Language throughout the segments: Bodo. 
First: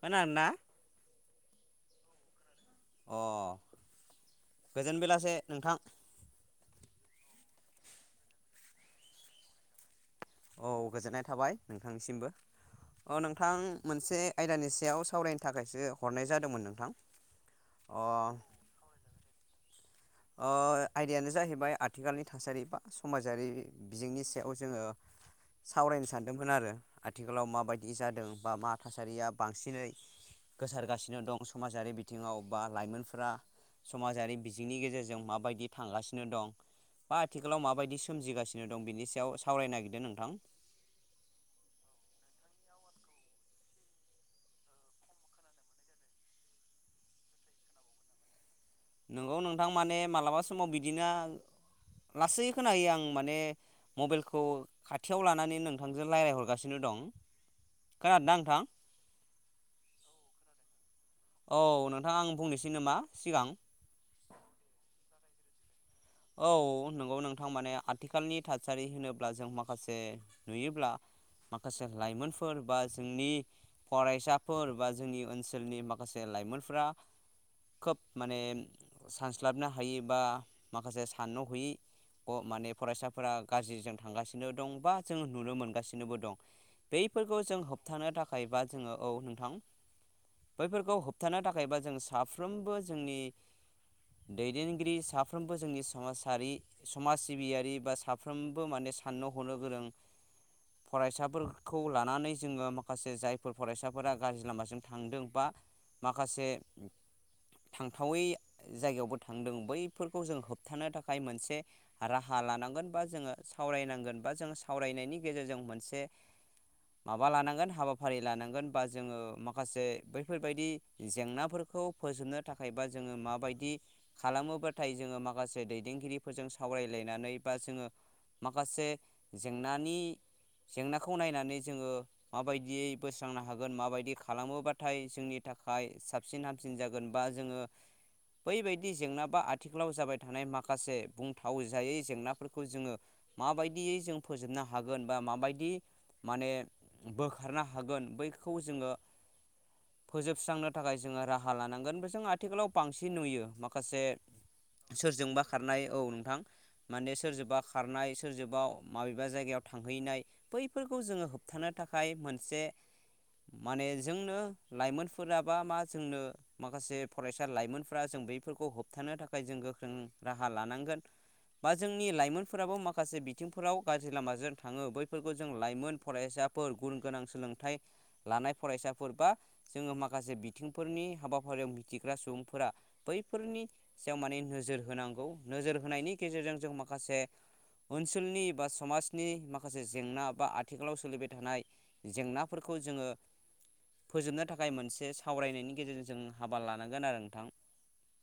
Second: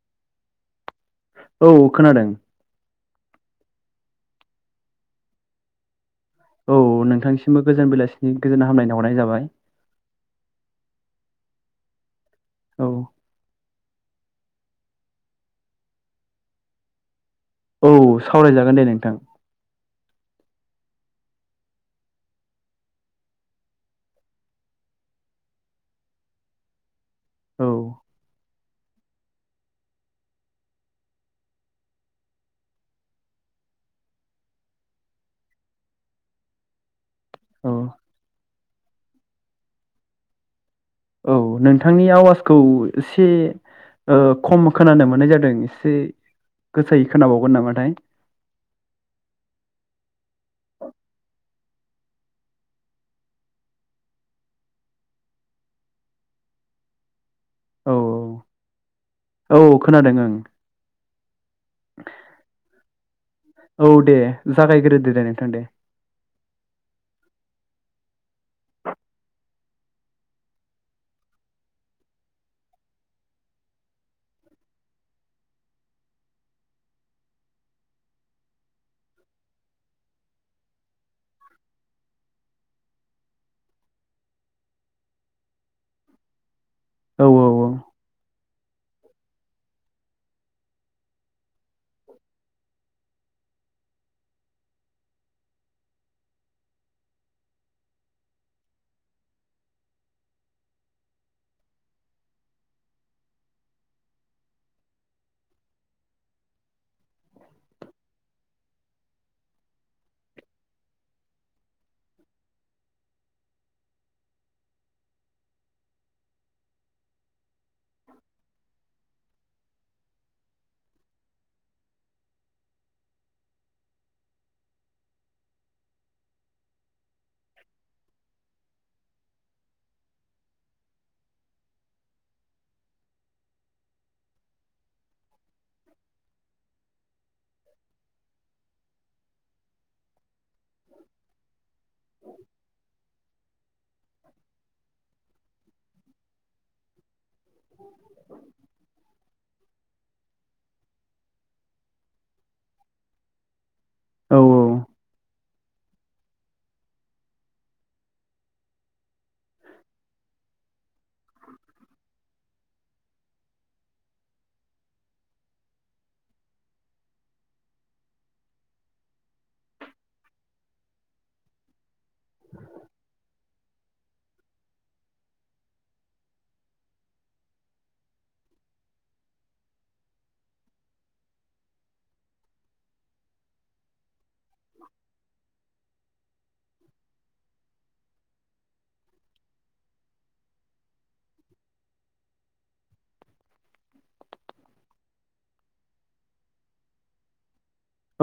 खोनादों ना औ खोनादों अ गोजोन बेलासे नोंथां औ नोंथांसिमबो गोजान बेलासिनि गोजोन हामलायना हरनाय जाबाय औ गोजोननाय थाबाय नोंथांनिसिमबो औ अ नोंथां मोनसे आयदानि सायाव सावरायनो थाखायसो हरनाय जादोंमोन नोंथां औ अ सावरायजागोन दे नोंथां आयदायानो जाहैबाय आथिखालनि थासारि बा समाजारि बिजोंनि सायाव जोङो सावरायनो सानदोंमोन आरो आथिखालाव औ माबायदि जादों बा मा थासारिया बांसिनै गोसारगासिनो दं समाजारि बिथिङाव बा लाइमोनफोरा समाजारि बिजोंंनि गेजेरजों जों माबायदि थांगासिनो दं बा आथिखालाव औ माबायदि सोमजिगासिनो दं बिनि सायाव सावरायनो नागिरदों नोंथां औ नोंथांनि आवाज खौ एसे खम खोनानो मोननाय जादों एसे गोसोयै खोनाबावगोन नामाथाय नोंगौ नोंथां माने मालाबा समाव बिदिनो लासै खोनायो आं माने मबाइलखौ खाथियाव लानानै नोंथांजों रायज्लाय हरगासिनो दं औ खोनादोंना नोंथां औ खोनादों ओं औ नोंथाङा आं बुंनोसै नामा सिगां औ दे जागायग्रोदो दे दे औ नंगौ नोंथां माने आथिखालनि थासारि होनोब्ला जों माखासे नुयोब्ला माखासे लाइमोनफोर बा जोंनि फरायसाफोर बा जोंनि ओनसोलनि माखासे लाइमोनफ्रा खोब माने सानस्लाबनो हायो बा माखासे साननो हयै माने फरायसाफोरा गाज्रिजों थांगासिनो दं बा जों नुनो मोनगासिनोबो दं। औ बैफोरखौ औ जों होबथानो थाखाय बा जोङो औ नोंथां बैफोरखौ होबथानो थाखायबा जों साफ्रोमबो जोंनि दैदेनगिरि सा- फ्रोमबो जोंनि समाजारि समाज सिबियारि बा साफ्रोमबो माने साननो हनो गोरों फरायसाफोरखौ लानानै जोङो माखासे जायफोर फरायसाफोरा गाज्रि लामासिम थांदों बा माखासे थांथावै जायगायावबो थांदों बै फोरखौ जों होबथानो थाखाय मोनसे राहा लानांगोन बा जोङो सावरायनांगोन बा जोङो सावराय नायनि गेजेरजों मोनसे माबा लानांगोन हाबाफारि लानांगोन बा जोङो माखासे बैफोरबायदि जेंनाफोरखौ खौ फोजोबनो थाखाय बा जोङो माबायदि खालामोबा नाथाय जोङो माखासे दैदेनगिरिफोरजों सावरायलायनानै बा जोङो माखासे जेंनानि जेंनाखौ नायनानै जोङो माबायदियै बोस्रांनो हागोन माबायदि खालामोबाथाय जोंनि नि थाखाय साबसिन हामसिन जागोन बा जोङो बैबायदि जेंना बा आथिखालाव जाबाय थानाय मा खासे बुंथाव जायै जेंनाफोरखौ जोङो माबायदियै जों फोजोबनो हागोन बा माबायदि दि माने बोखारनो हागोन बैखौ जोङो फोजोबस्रांनो थाखाय जोङो राहा लानांगोन बे जों आथिखालाव बांसिन नुयो माखासे औ सोरजोंबा खारनाय औ नोंथां माने सोरजोंबा खारनाय सोरजोंबा माबेबा जायगायाव थांहैनाय बैफोरखौ जोङो होबथानो थाखाय मोनसे माने जोंनो लाइमोनफोरााबा मा जोंनो माखासे फरायसा लाइमोनफोरा जों बैफोरखौ होब थानो थाखाय जों गोख्रों राहा लानांगोन बा जोंनि लाइमोनफोराबो माखासे बिथिं फोराव गाज्रि लामाजों थाङो बैफोरखौ जों लाइमोन फरायसाफोर गुन गोनां सोलोंथाइ लानाय फरायसाफोर बा जोङो माखासे बिथिंफोरनि हाबाफारियाव मिथिग्रा सुबुंफोरा बैफोरनि याव माने नोजोर होनांगौ नोजोर होनायनि गेजेरजों जों माखासे ओनसोलनि बा समाजनि माखासे जेंना बा आथिखालाव सोलिबाय थानाय जेंनाफोरखौ खौ जोङो फोजोबनो थाखाय मोनसे सावरायनायनि गेजेरजों जों हाबा लानांगोन आरो नोंथां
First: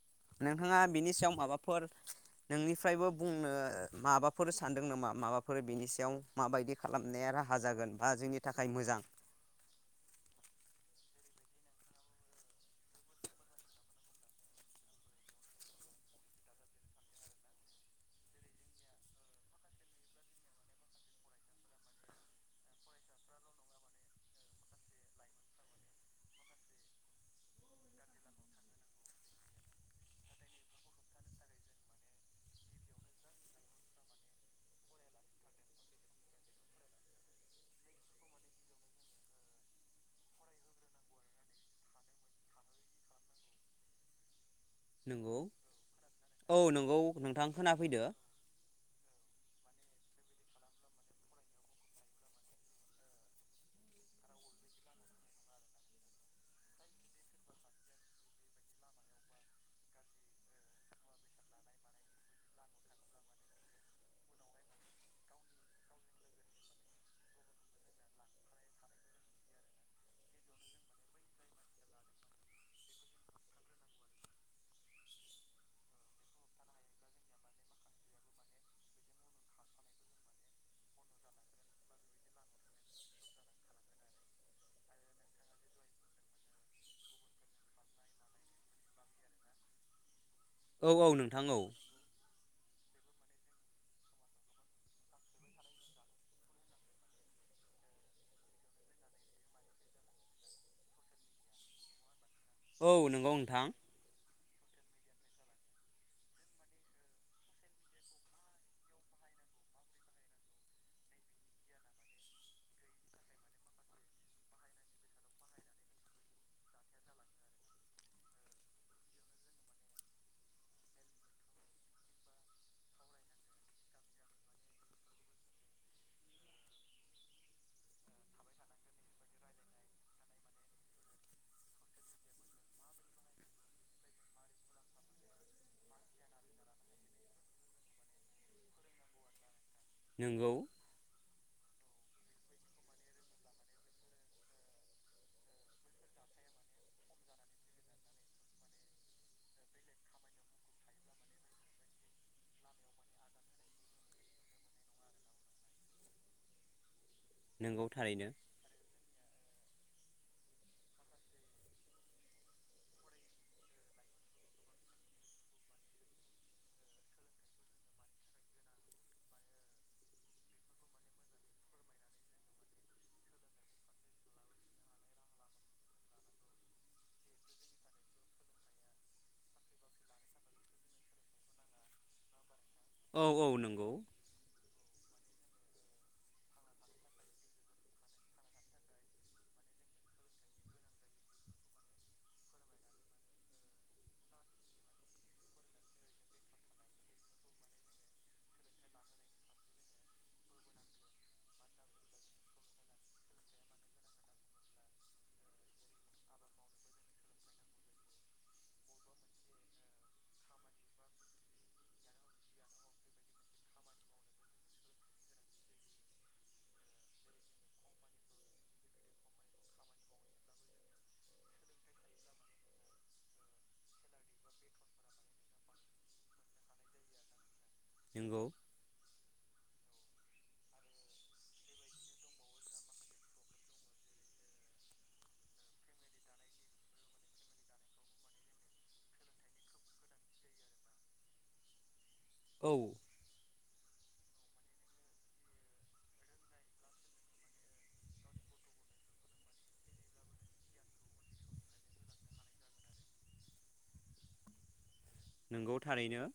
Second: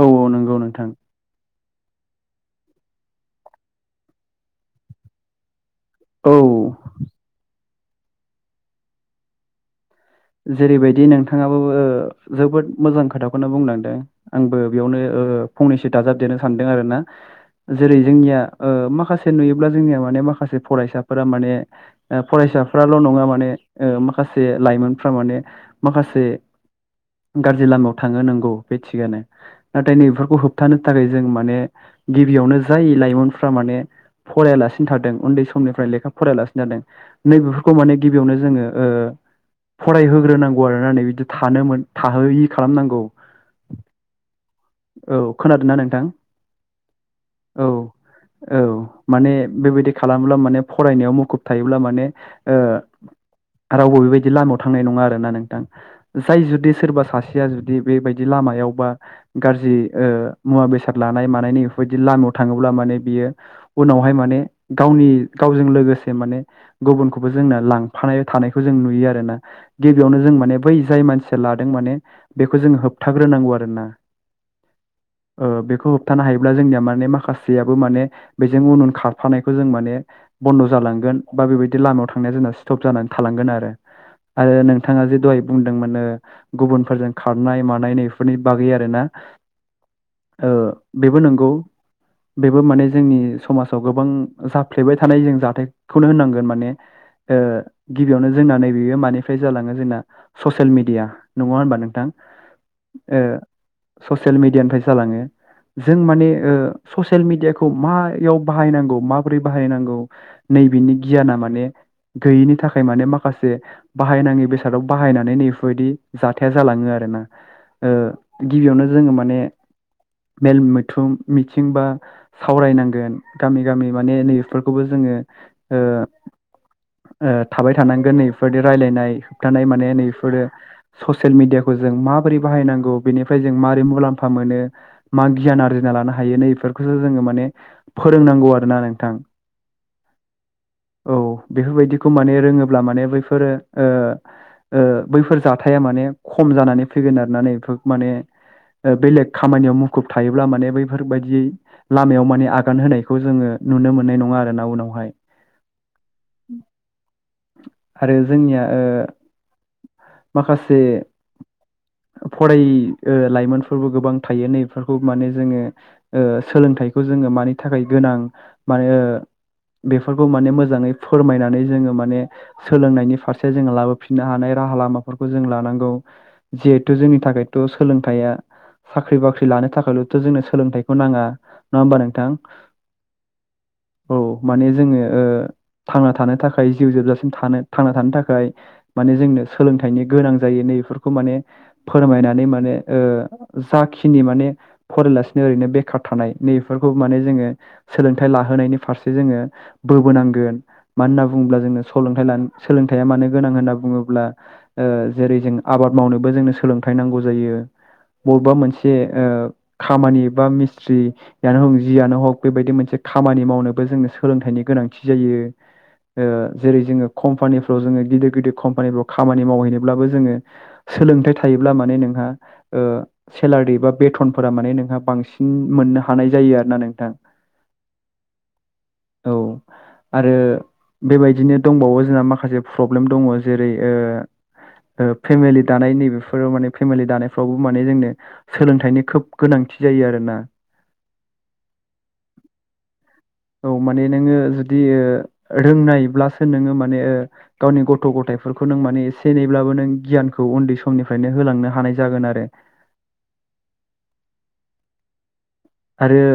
औ औ नंगौ नोंथाङा नोंथां बिनि सायाव माबाफोर नोंनिफ्रायबो बुंनो माबाफोर सानदों नामा माबाफोर बेनि सायाव औ माबायदि खालामनाया राहा जागोन बा जोंनि थाखाय मोजां जेरैबायदि नोंथाङाबो जोबोद मोजां खोथाखौनो बुंलांदों आंबो बेयावनो ओ फंनैसो दाजाबदेरनो सानदों आरो ना जेरै जोंनिया ओ माखासे नुयोब्ला जोंनिया माने माखासे फरायसाफोरा माने फरायसा साफ्राल' नङा माने माखासे लाइमोनफ्रा माने माखासे गाज्रि लामायाव थांनो नांगौ बे थिगानो नाथाय नैबफोरखौ होबथानो थाखाय जों माने गिबियावनो जाय लाइमोनफ्रा माने फरायालासिनो थादों उन्दै समनिफ्राय लेखा फरायलासिनो थादों नैबेफोरखौ माने गिबियावनो जोङो ओ फरायहोग्रोनांगौ आरो ना नै बिदि थानो थाहोयि खालामनांगौ औ नंगौ खोनादों ना नोंथां? औ नंगौ नोंथां औ खोनाफैदो औ माने बेबायदि खालामोब्ला माने फरायनायाव मुखुब थायोब्ला माने ओ आरो बबेबादि [unintelligible] थांनाय नङा आरोना नोंथां जाय जुदि सोरबा सासेया जुदि बेबायदि लामायावबा गा रजि मुवा बेसाद लानाय मानायनि बेफोरबायदि लामायाव थाङोब्ला माने बियो उनावहाय माने गावनि गावजों लोगोसे माने गुबुनखौबो जोंना लांफानाय थानायखौ जों नुयो आरोना गिबियावनो जों माने बै जाय मानसिया लादों माने बेखौ जों होबथाग्रोनांगौ आरोना [inaudible] ओ बेखौ होबथानो हायोब्ला जोंनिया माने माखासेयाबो माने बेजों उन उन खारफानायखौ जों माने बन्द' जालांगोन बा बेबायदि लामायाव थांनाया जोंना स्टप जानानै थालांगोन आरो आरो नोंथाङा जे दहाय बुंदोंमोन नो गुबुनफोरजों खारनाय मानाय नैफोरनि बागै आरो ना [inaudible] ओ औ बेबो नोंथां नंगौ औ बेबो माने जोंनि समाजाव गोबां जाफ्लेबाय थानाय जों जाथायखौनो होननांगोन माने ओ गिबियावनो जोंना नैबेयो माने फ्राय जालाङो जोंना ससियेल मिडिया नङा होनबा नोंथां? औ नंगौ नोंथां मिडियानिफ्राय जालाङो जों माने ससियेल मिडियाखौ मायाव बाहायनांगौ माबोरै बाहायनांगौ नैबिनि गियाना माने गैयिनि थाखाय माने माखासे बाहायनाङि बेसादाव बाहायनानै नैफोरबायदि जाथाया जालाङो आरोना ओ गिबियावनो जोङो माने मेल मैथुम मिथिं बा सावरायनांगोन गामि गामि माने नैफोरखौबो जों ङो ओ ओ थाबाय थानांगोन नैफोर बादिया रायलायनाय होबथानाय माने नैफोर बादिया ससियेल मिडियाखौ जों माबोरै बाहायनांगौ बेनिफ्राय जों मारै मुलाम्फा मोनो मा गियान आरजिना लानो हायो नैफोरखौसो जोङो माने फोरोंनांगौ आरो। ना नोंथां नोंगौ औ बेफोरबायदिखौ माने रोङोब्ला माने बैफोरो ओ बैफोर जाथाया माने खम जानानै फैगोन आरो ना नै बेफोर माने बेलेग खामानियाव मुखुब थायोब्ला माने बैफोर बायदि लामायाव माने आगान होनायखौ जोङो। नुनो मोननाय नङा आरो ना उनावहाय [inaudible] [inaudible] नोंगौ आरो थारैनो जोंनिया ओ माखासे [inaudible] फरायि ओ लाइमोनफोरबो गोबां थायो नैफोरखौ माने जोङो ओ सोलोंथाइखौ जो ङो मानि थाखाय गोनां माने बेफोरखौ माने मोजाङै फोरमायनानै जोङो माने सोलोंनायनि फारसे जोङो लाबोफिननो हानाय राहा लामाफोरखौ जों लानांगौ जिहेथु जोंनि थाखायथ' सोलोंथाइया साख्रि बाख्रि लानो थाखायल'थ' जोंनो सोलोंथाइखौ नाङा नङा होमबा नोंथां औ औ नंगौ औ माने जोङो ओ थांना थानो थाखाय जिउ जोबजासिम थानो थांना थानो थाखाय माने जोंनो सोलोंथनि गोनां जायो नैफोरखौ माने फोरमायनानै माने ओ जाखिनि माने फरायालासिनो ओरैनो बेखार थानाय नैफोरखौ माने जोङो सोलोंथाइ लाहोनायनि फारसे जोङो बोबोनांगोन मानो होनना बुङोब्ला जोङो सोलोंथाइ लानो सोलोंथाइया मानो गोनां होनना बुङोब्ला ओ जेरै जों आबाद मावनोबो जोंनो सोलोंथाइ नांगौ जायो। बबेबा मोनसे ओ खामानि बा मिस्थ्रियानो हग जियानो हग बेबायदि मोनसे खामानि मावनोबो जोङो सोलोंथाइनि गोनांथि जायो ओ जेरै जोङो कम्पानिफ्राव जोङो गिदिर गिदिर कम्पानिफ्राव खामानि मावहैनोब्लाबो जोङो सोलोंथाइ थायोब्ला माने नों हा ओ सेलारि बा बेथनफोरा माने नोंहा बांसिन मोननो हानाय जायो आरो ना नोंथां नंगौ औ आरो बेबायदिनो दंबावो। जोंहा माखासे प्रब्लेम दङ जेरै ओ ओ फेमिलि दानाय नैबेफोराव माने फेमिलि दानायफ्रावबो माने जोंनो सोलोंथाइनि खोब गोनां मिथि जायो आरो ना औ औ माने नोङो जुदि रोंनायब्लासो नोङो मा माने गावनि गथ' गथायफोरखौ नों माने एसे एनैब्लाबो नों गियानखौ उन्दै समनिफ्रायनो होलांनो हानाय नाय जागोन आरो नंगौ आरो थारैनो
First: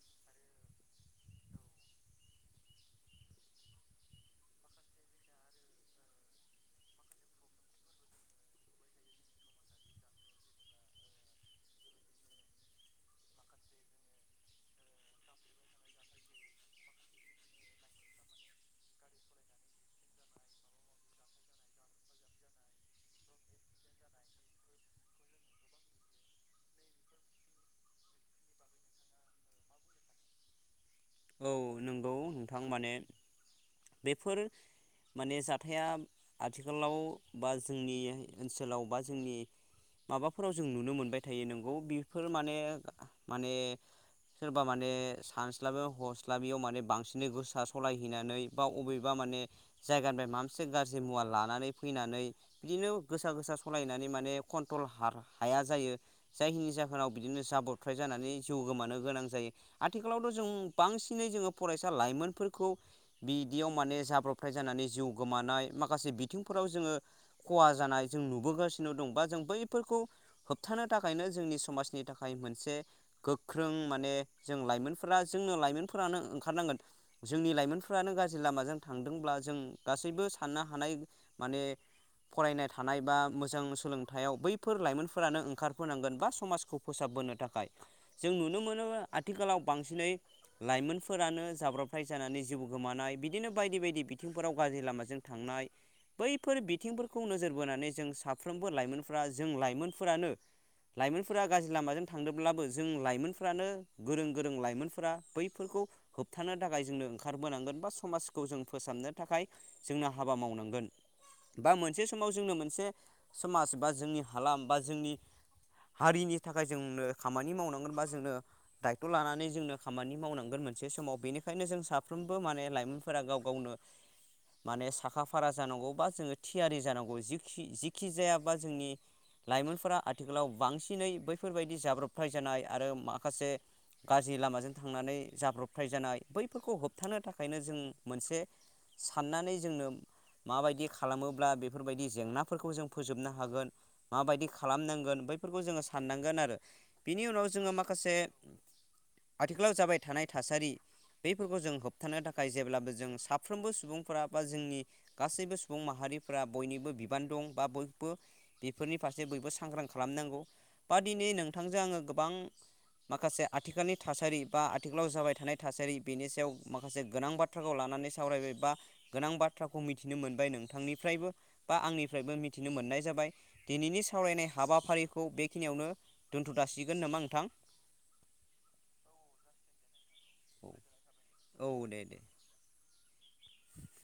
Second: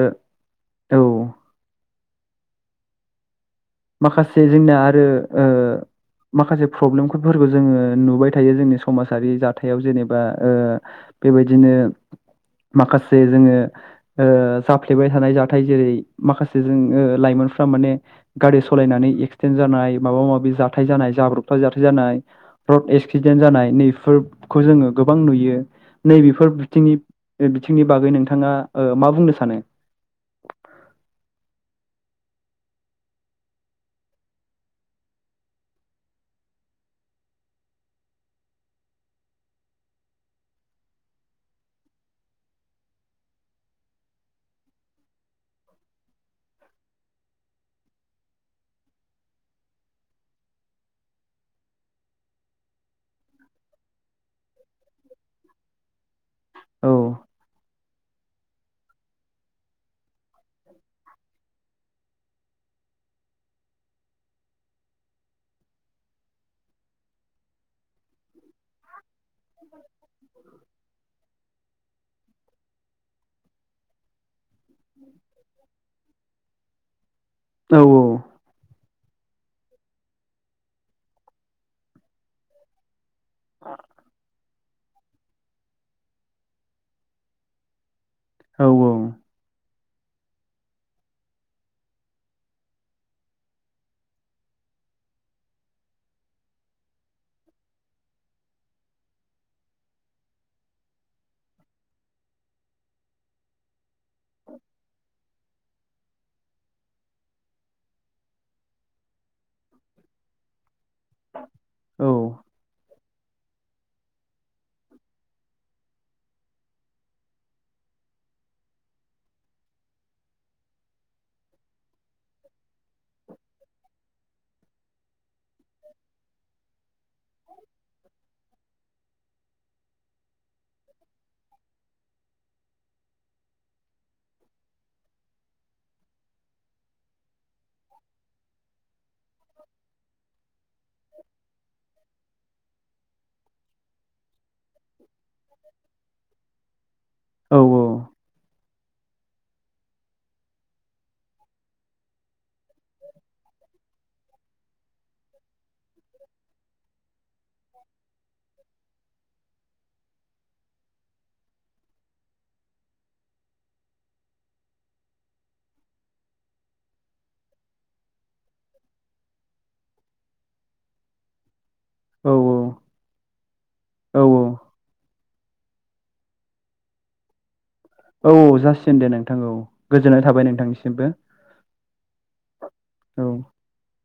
औ माखासे जोंनाया आरो ओ माखासे प्रब्लेमफोरखौ जोङो नुबाय थायो जोंनि समाजारि जाथायाव जेनेबा ओ बेबायदिनो माखासे जोङो ओ जाफ्लेबाय थानाय जाथाय जेरै माखासे जोङो ओ लाइमोन फ्रा माने गारि सलायनानै एक्सिडेन्ट जानाय माबा माबि जाथाय जानाय जाब्रबथा जाथाय जानाय रड एक्सिडेन्ट जानाय नैफोरखौ जोङो गोबां नुयो नैबेफोर बिथिं बिथिंनि बागै नोंथाङा मा बुंनो सानो। औ नंगौ नोंथां माने बेफोर माने जाथाया आथिखालाव बा जोंनि ओनसोलाव बा जोंनि माबाफोराव जों नुनो मोनबाय थायो नोंगौ बेफोर माने माने सोरबा माने सानस्लाबो हस्लाबियाव माने बांसिनै गोसा सलायहैनानै बा बबेबा माने जायगानिफ्राय मा मोनसे गाज्रि मुवा लानानै फैनानै बिदिनो गोसा गोसा सलायनानै माने कन्ट्रल हाया जायो। जायखिनि औ जाहोनाव बिदिनो जाब्रथ्राय जानानै जिउ गोमानो गोनां जायो आथिखालावथ' जों बांसिनै जोङो फरायसा लाइमोनफोरखौ बिदियाव माने जाब्रबथाय जानानै जिउ गोमानाय माखासे बिथिंफोराव जोङो खहा जानाय जों नुुबो बोगासिनो दं बा जों बैफोरखौ होबथानो थाखायनो जोंनि समाज थाखाय मोनसे गोख्रों माने जों लाइमोन जोंनो लाइमोनफोरानो ओंखारनांगोन जोंनि औ लाइमोनफ्रानो गाज्रि लामाजों थांदोंब्ला जों गासैबो साननो हानाय माने फरायनाय थानाय बा मोजां सोलोंथायाइयाव बैफोर लाइमोनफोरानो ओंखारबोनांगोन बा समाजखौ फोसाबबोनो थाखाय जों नुनो औ मोनो आथिखालाव बांसिनै लाइमोनफोरानो जाब्रबथाय जानानै जिउ गोमानाय बिदिनो बायदि बायदि बिथिंफोराव गाज्रि लामाजों थांनाय बैफोर बिथिंफोरखौ नोजोर बोनानै जों साफ्रोमबो लाइमोनफोरा जों लाइमोनफोरानो लाइमोनफोरा गाज्रि लामाजों थांदोंब्लाबो जों लाइमोनफ्रानो गोरों गोरों लाइमोनफोरा बैफोरखौ होबथानो थाखाय जोंनो ओंखारबोनांगोन बा समाजखौ जों फोसाबनो थाखाय जोंना हाबा मावनांगोन। बा मोनसे औ समाव जोंनो मोनसे समाज बा जोंनि हालाम बा जोंनि हारिनि थाखाय जोंनो खामानि मावनांगोन बा जोंनो दायथ' लानानै जोंनो खामानि मावनांगोन मोनसे समाव बेनिखायनो जों साफ्रोमबो माने लाइमोनफोरा गाव गावनो माने साखा फा भारा जानांगौ बा जोङो थियारि जानांगौ जिखि जखि जायाबा जोंनि लाइमोनफोरा आथिखालाव बांसिनै बैफोरबायदि जाब्रबथाय जानाय आरो माखासे गाज्रि लामाजों थांनानै जाब्रबथाय जानाय बैफोरखौ होबथानो थाखाय बेंखायनो जों मोनसे साननानै जोंनो माबायदि खालामोब्ला बेफोरबायदि जेंनाफोरखौ जों फोजोबनो हागोन माबायदि खालामनांगोन बैफोरखौ जोङो साननांगोन आरो बिनि उनाव औ जोङो माखासे आथिखालाव जाबाय थानाय थासारि बेफोरखौ जों होबथानो थाख थाखाय जेब्लाबो जों साफ्रोमबो सुबुंफोरा बा जोंनि गासैबो सु सुबुं माहारिफ्रा बयनिबो बिबान दं बा बयबो बेफोरनि फारसे बयबो सांग्रां खालामनांगौ बा दिनै नोंथांजों आङो गोबां माखासे आथिखालनि। थासारि बा आथिखालाव जाबाय थानाय थासारि बेनि सायाव माखासे गोनां बाथ्राखौ लानानै सावरायबाय बा। गोनां बाथ्राखौ मिथिनो मोनबाय नोंथांनिफ्रायबो। बा औ आंनिफ्रायबो मिथिनो मोननाय जाबाय दिनैनि औ सावरायनाय हाबाफारिख खौ बेखिनियावनो दोनथ' दासिगोन नामा नोंथां। औ जासिगोन दे नोंथां औ। गोजोननाय थाबाय नोंथांनिसिमबो औ दे दे औ।